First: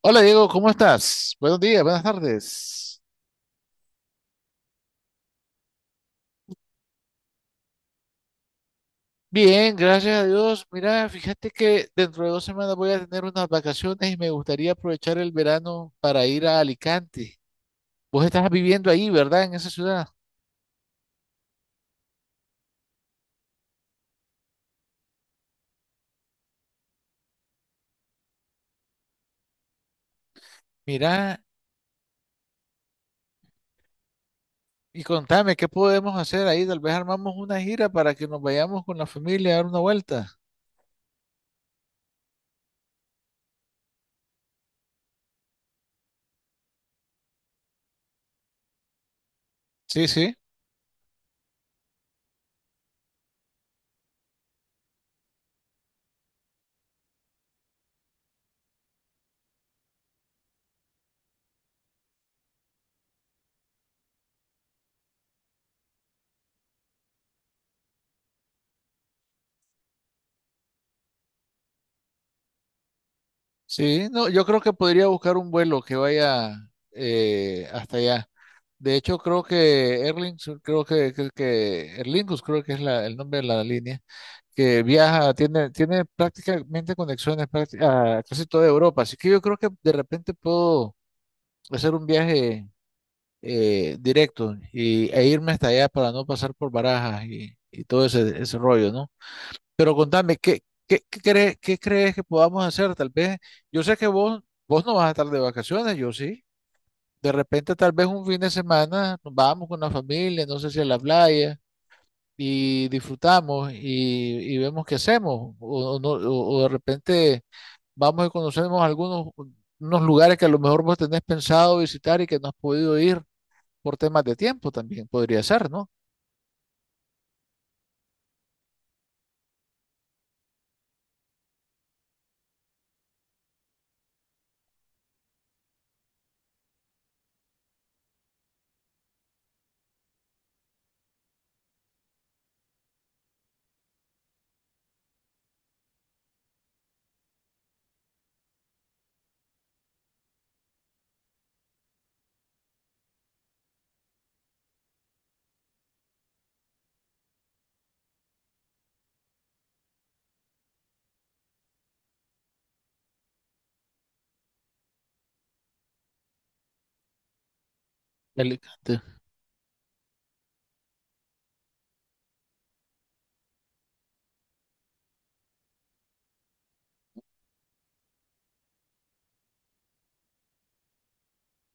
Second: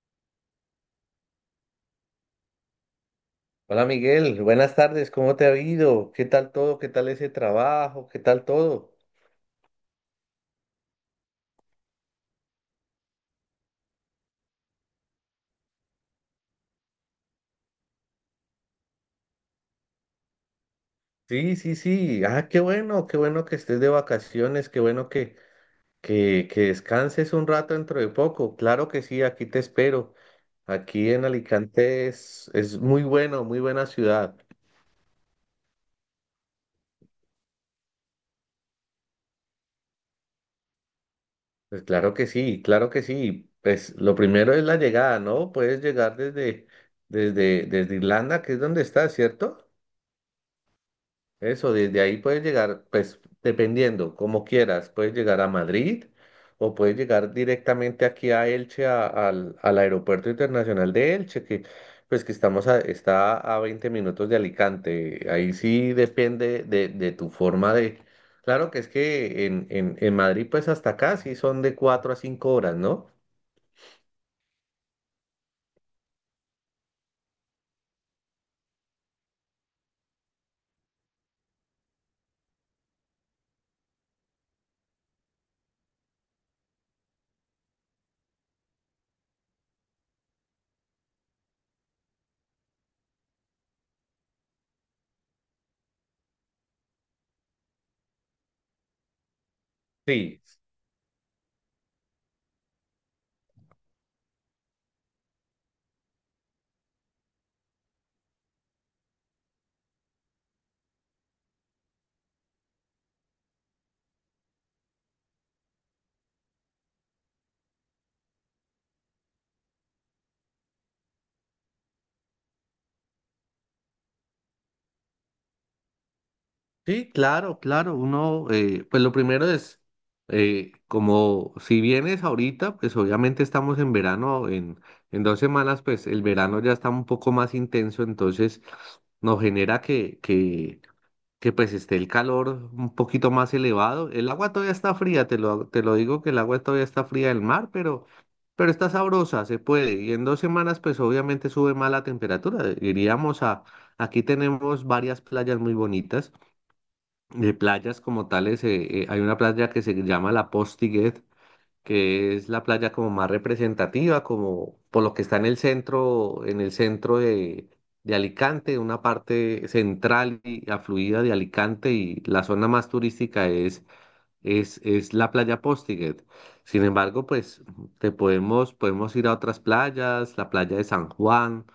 Hola Diego, ¿cómo estás? Buenos días, buenas tardes. Hola Miguel, buenas tardes, ¿cómo te ha ido? ¿Qué tal todo? ¿Qué tal ese trabajo? ¿Qué tal todo? Bien, gracias a Dios. Mira, fíjate que dentro de 2 semanas voy a tener unas vacaciones y me gustaría aprovechar el verano para ir a Alicante. Vos estás viviendo ahí, ¿verdad? En esa ciudad. Sí, sí, sí. Ah, qué bueno que estés de vacaciones, qué bueno que descanses un rato dentro de poco. Claro que sí, aquí te espero. Aquí en Mira, Alicante es muy bueno, muy buena ciudad. y contame, ¿qué podemos hacer ahí? Tal vez armamos una gira para que nos vayamos con la familia a dar una vuelta. Pues claro que sí, claro que sí. Pues lo primero es la llegada, ¿no? Puedes llegar desde Irlanda, que es donde estás, ¿cierto? Sí, sí, Eso, desde ahí puedes llegar, pues dependiendo, como quieras, puedes llegar a Madrid o puedes llegar directamente aquí a Elche, al Aeropuerto Internacional de Elche, que pues que está a 20 minutos de Alicante. Ahí sí depende de tu forma de. Claro que es que en Madrid pues hasta acá sí son de 4 a 5 horas, ¿no? sí. No, yo creo que podría buscar un vuelo que vaya hasta allá. De hecho, creo que Erling, creo que Erlingus, creo que es el nombre de la línea, que viaja, tiene prácticamente conexiones prácti- a casi toda Europa. Así que yo creo que de repente puedo hacer un viaje directo e irme hasta allá para no pasar por Barajas y todo ese rollo, ¿no? Pero contame, Sí. ¿qué crees que podamos hacer? Tal vez, yo sé que vos no vas a estar de vacaciones, yo sí. De repente, tal vez un fin de semana, nos vamos con la familia, no sé si a la playa, y disfrutamos y vemos qué hacemos. O no- o de repente vamos y conocemos algunos unos lugares que a lo mejor vos tenés pensado visitar y que no has podido ir por temas de tiempo también, podría ser, ¿no? Sí, claro, claro. Uno, pues lo primero es, como si vienes ahorita, pues obviamente estamos en verano, en 2 semanas, pues el verano ya está un poco más intenso, entonces nos genera que pues esté el calor un poquito más elevado. El agua todavía está fría, te lo digo que el agua todavía está fría del mar, pero está sabrosa, se puede. Y en 2 semanas, pues obviamente sube más la temperatura. Aquí tenemos varias playas muy bonitas. De playas como tales, hay una playa que se llama La Postiguet, que es la playa como más representativa, como por lo que está en el centro de Alicante, Alicante. una parte central y afluida de Alicante, y la zona más turística es la playa Postiguet. Sin embargo, pues podemos ir a otras playas, la playa de San Juan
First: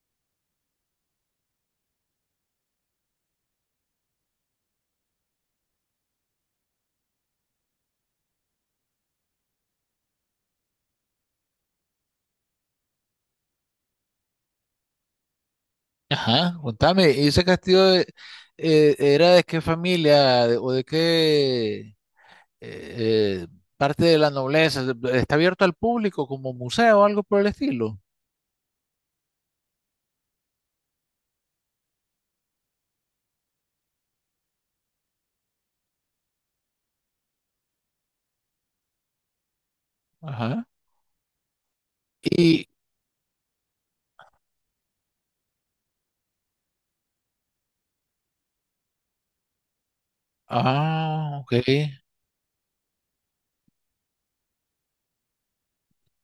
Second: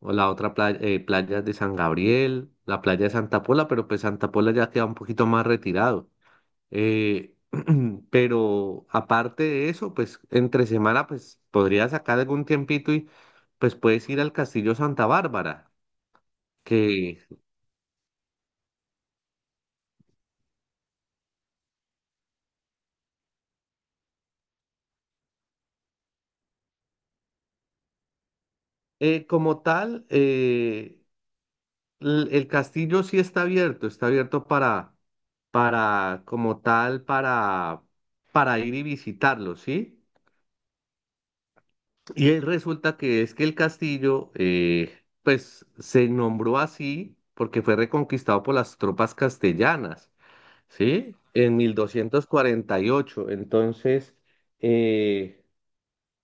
o la otra playa, playa de San Gabriel, la playa de Santa Pola, pero pues Santa Pola ya queda un poquito más retirado. Eh, pero aparte de eso, pues entre semana, pues podrías sacar algún tiempito y pues puedes ir al Castillo Santa Bárbara, Ajá, contame, que ¿y ese castillo era de qué familia o de qué eh, parte de la nobleza, está abierto al público como museo o algo por el estilo? Como tal, el castillo sí está abierto como tal, para ir y visitarlo, ¿sí? Ajá. Y Y, resulta que es que el castillo, pues se nombró así porque fue reconquistado por las tropas castellanas, ¿sí? ah, ok. En 1248. Entonces, eh,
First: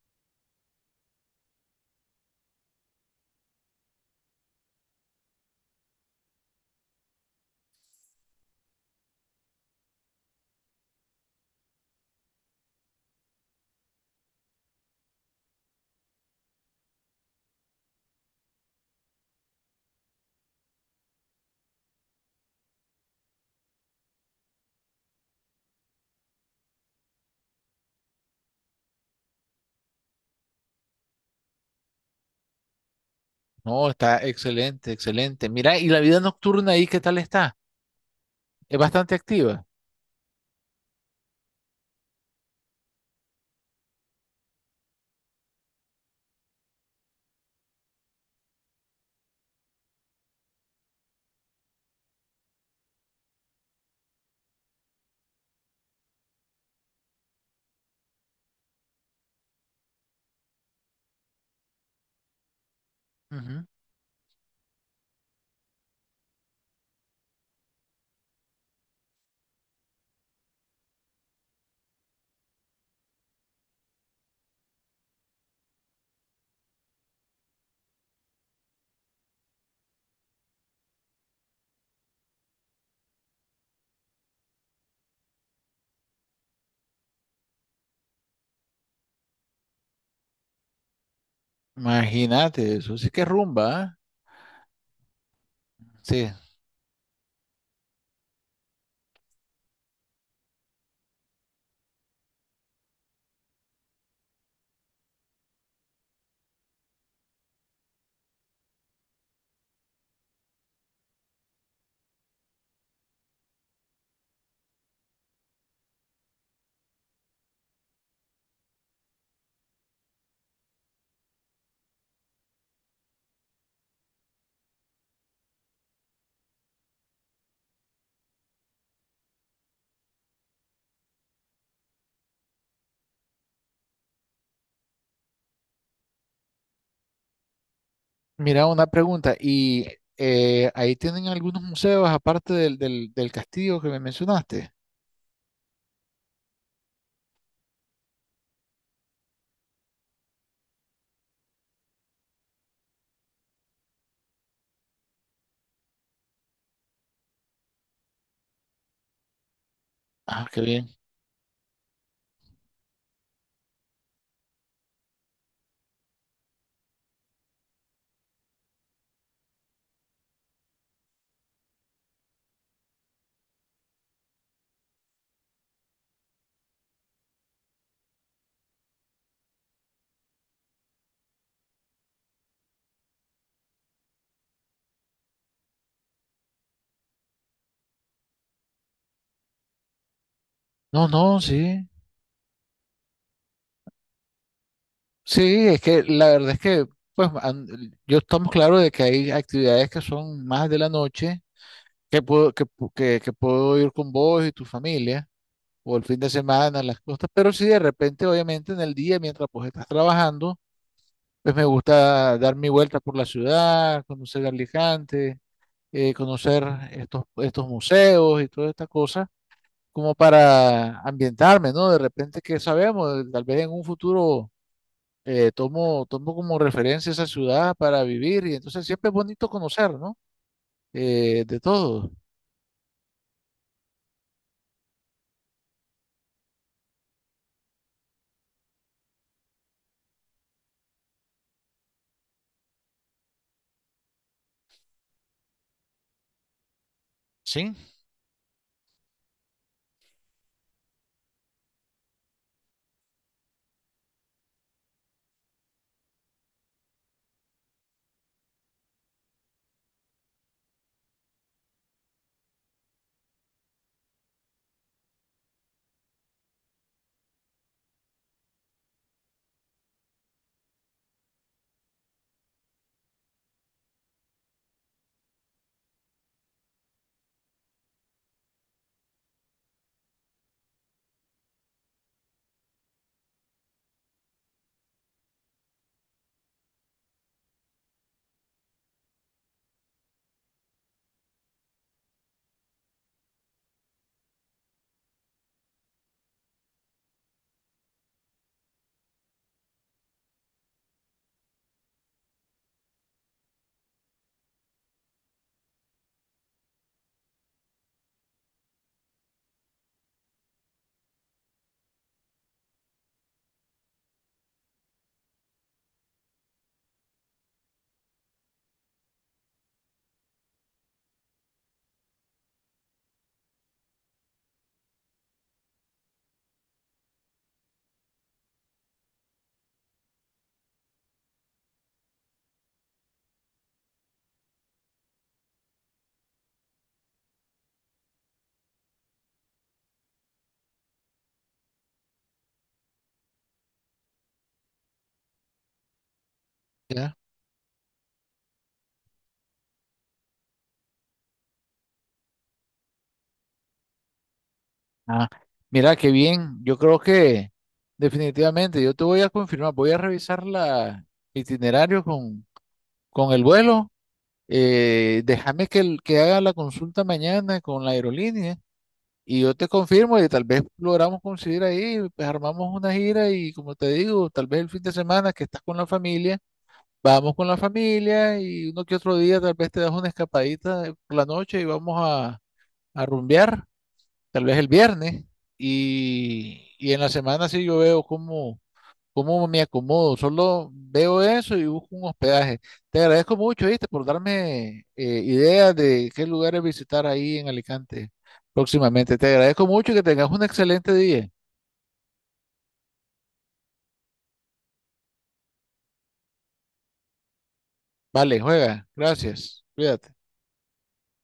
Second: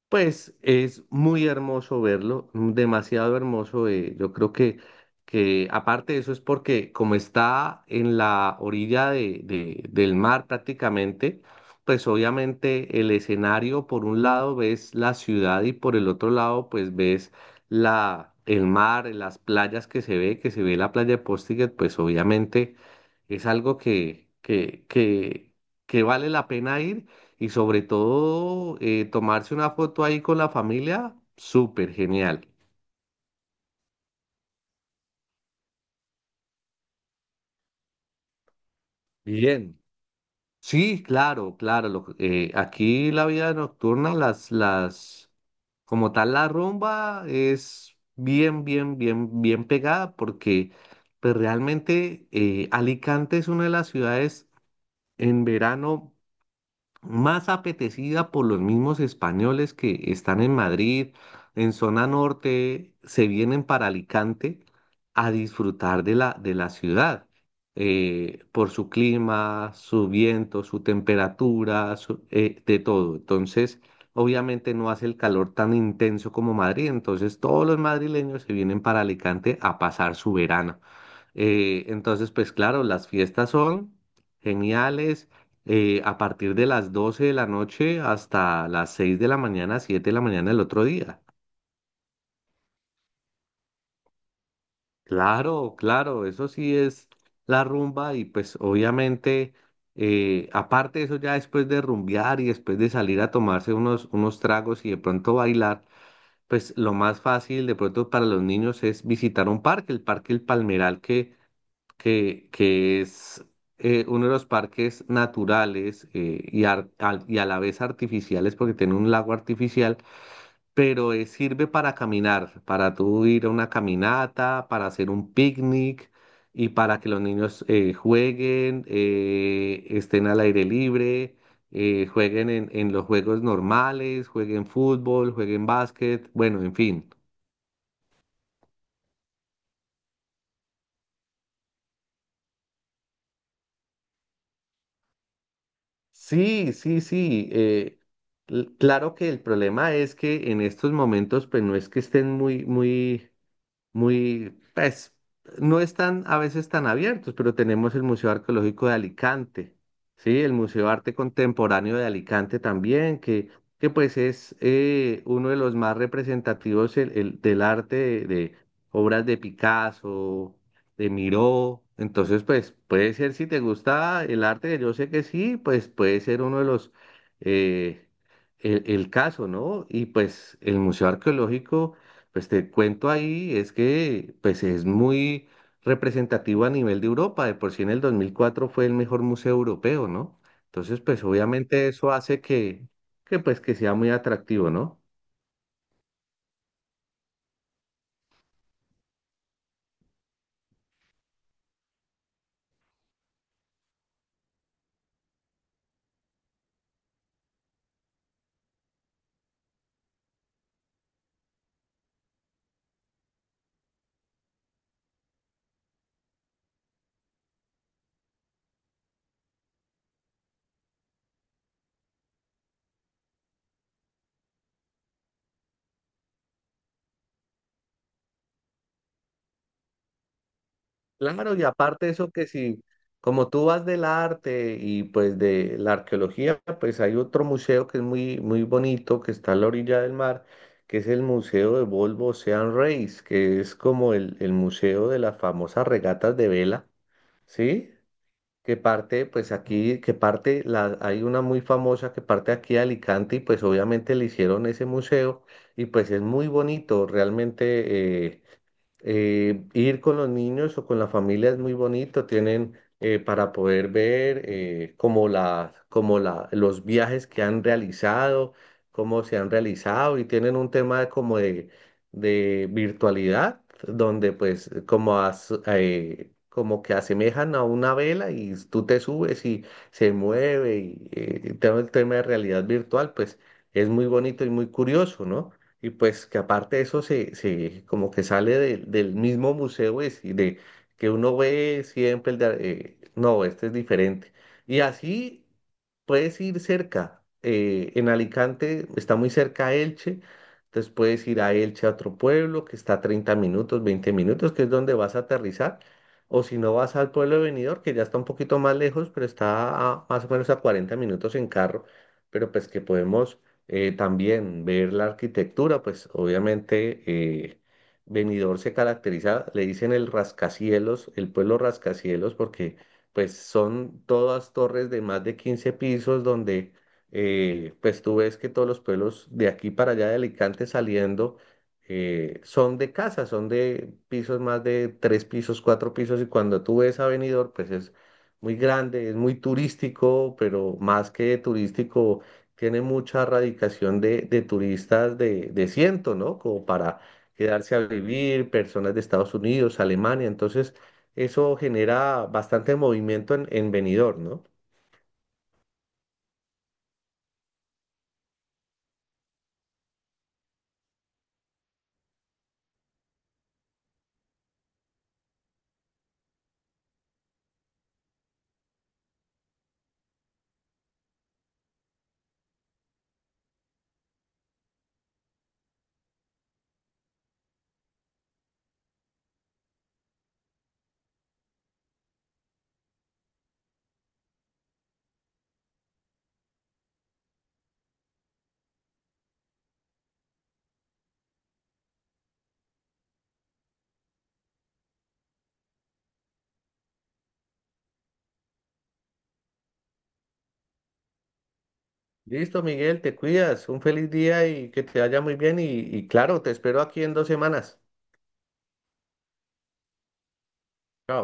pues es muy hermoso verlo, demasiado hermoso. Yo creo que aparte de eso es porque como está en la orilla del mar prácticamente, pues obviamente el escenario por un lado ves la ciudad y por el otro lado pues ves el mar, las playas que se ve la playa de Postiguet, pues obviamente es algo que vale la pena ir. Y sobre todo, tomarse una foto ahí con la familia, súper genial. No, está excelente, excelente. Mira, y la vida nocturna ahí, ¿qué tal está? Es bastante activa. Bien. Sí, claro, claro. Aquí la vida nocturna, como tal, la rumba es bien, bien, bien, bien pegada porque pues, realmente Alicante es una de las ciudades en verano más apetecida por los mismos españoles que están en Madrid, en zona norte, se vienen Ujú. para Alicante a disfrutar de la ciudad, por su clima, su viento, su temperatura, de todo. Entonces, obviamente no hace el calor tan intenso como Madrid, entonces todos los madrileños se vienen para Alicante a pasar su verano. Entonces, pues claro, las fiestas son geniales, a partir de las 12 de la noche hasta las 6 de la mañana, 7 de la mañana del otro día. Imagínate, eso sí que es rumba, ¿ah? Claro, claro, Sí. eso sí es la rumba y pues obviamente, aparte de eso ya después de rumbear y después de salir a tomarse unos tragos y de pronto bailar, pues lo más fácil de pronto para los niños es visitar un parque, el Parque El Palmeral que es uno de los parques naturales y a la vez artificiales porque tiene un lago artificial, pero sirve para caminar, para tú ir a una caminata, para hacer un picnic y para que los niños jueguen, estén al aire libre. Jueguen en los juegos normales, jueguen fútbol, jueguen básquet, bueno, en fin. Mira, una pregunta. ¿Y ahí tienen algunos museos aparte del castillo que me mencionaste? Sí, sí, sí. Claro que el problema es que en estos momentos, pues no es que estén muy, muy, muy, pues, no están a veces tan abiertos, pero tenemos el Museo Arqueológico de Alicante, ¿sí? Ah, El qué Museo bien. de Arte Contemporáneo de Alicante también, que pues es uno de los más representativos del arte de obras de Picasso, de Miró. Entonces, pues puede ser, si te gusta el arte, que yo sé que sí, pues puede ser uno de los, eh, el caso, ¿no? Y pues el Museo Arqueológico. Pues te cuento ahí, es que pues es muy representativo a nivel de Europa, de por sí en el 2004 fue el mejor museo europeo, ¿no? Entonces, No, no, pues sí. obviamente eso hace que sea muy atractivo, ¿no? Sí, es que la verdad es que, pues, an- yo estamos claros de que hay actividades que son más de la noche, que puedo, que, pu- que puedo ir con vos y tu familia, o el fin de semana, las cosas, pero si de repente, obviamente, en el día, mientras pues estás trabajando, pues me gusta dar mi vuelta por la ciudad, conocer Alicante, conocer estos museos y todas estas cosas, como para ambientarme, ¿no? De repente, que sabemos? Tal vez en un futuro tomo como referencia esa ciudad para vivir y entonces siempre es bonito conocer, ¿no? Claro, De y aparte todo. eso que si, como tú vas del arte y pues de la arqueología, pues hay otro museo que es muy, muy bonito, que está a la orilla del mar, que es el Museo de Volvo Ocean Race, que es como el museo de las famosas regatas de vela, Sí, ¿sí? que parte, pues aquí, que parte, la, Hay una muy famosa que parte aquí de Alicante y pues obviamente le hicieron ese museo y pues es muy bonito, realmente ir con los niños o con la familia es muy bonito, tienen para poder ver los viajes que han realizado, cómo se han realizado y tienen un tema de como de virtualidad, donde pues como que asemejan a una vela y tú te subes y se mueve y todo el tema de realidad virtual, pues es muy bonito y muy curioso, ¿no? Y pues que aparte de eso se como que sale del mismo museo es, y de que uno ve siempre no, este es diferente. Y así puedes ir cerca. En Alicante está muy cerca a Elche, entonces puedes ir a Elche a otro pueblo que está a 30 minutos, 20 minutos, que es donde vas a aterrizar. O si no vas al pueblo de Benidorm, que ya está un poquito más lejos, pero está más o menos a 40 minutos en carro. Pero pues que podemos también ver la arquitectura, pues obviamente Benidorm se caracteriza, le dicen el rascacielos, el pueblo rascacielos, porque pues son todas torres de más de 15 pisos donde pues tú ves que todos los pueblos de aquí para allá de Alicante saliendo son de casas, son de pisos más de 3 pisos, 4 pisos y cuando tú ves a Benidorm pues es muy grande, es muy turístico, pero más que turístico tiene mucha radicación de turistas de ciento, ¿no? Como para ya. quedarse a vivir, personas de Estados Unidos, Alemania. Entonces, eso genera bastante movimiento en Benidorm, ¿no? Ah, mira, qué bien. Yo creo que definitivamente yo te voy a confirmar, voy a revisar la itinerario con el vuelo. Déjame que haga la consulta mañana con la aerolínea y yo te confirmo y tal vez logramos coincidir ahí, pues armamos una gira y como te digo, tal vez el fin de semana que estás con la familia. Vamos con la familia y uno que otro día tal vez te das una escapadita por la noche y vamos a rumbear, tal vez el viernes. Y en la semana sí yo veo cómo me acomodo, solo veo eso y busco un hospedaje. Te agradezco mucho, ¿viste? Por darme ideas de qué lugares visitar ahí en Alicante próximamente. Te agradezco mucho y que tengas un excelente día. Listo, Miguel, te cuidas. Un feliz día y que te vaya muy bien. Y claro, te espero aquí en 2 semanas. Vale, juega. Gracias. Cuídate. Chao.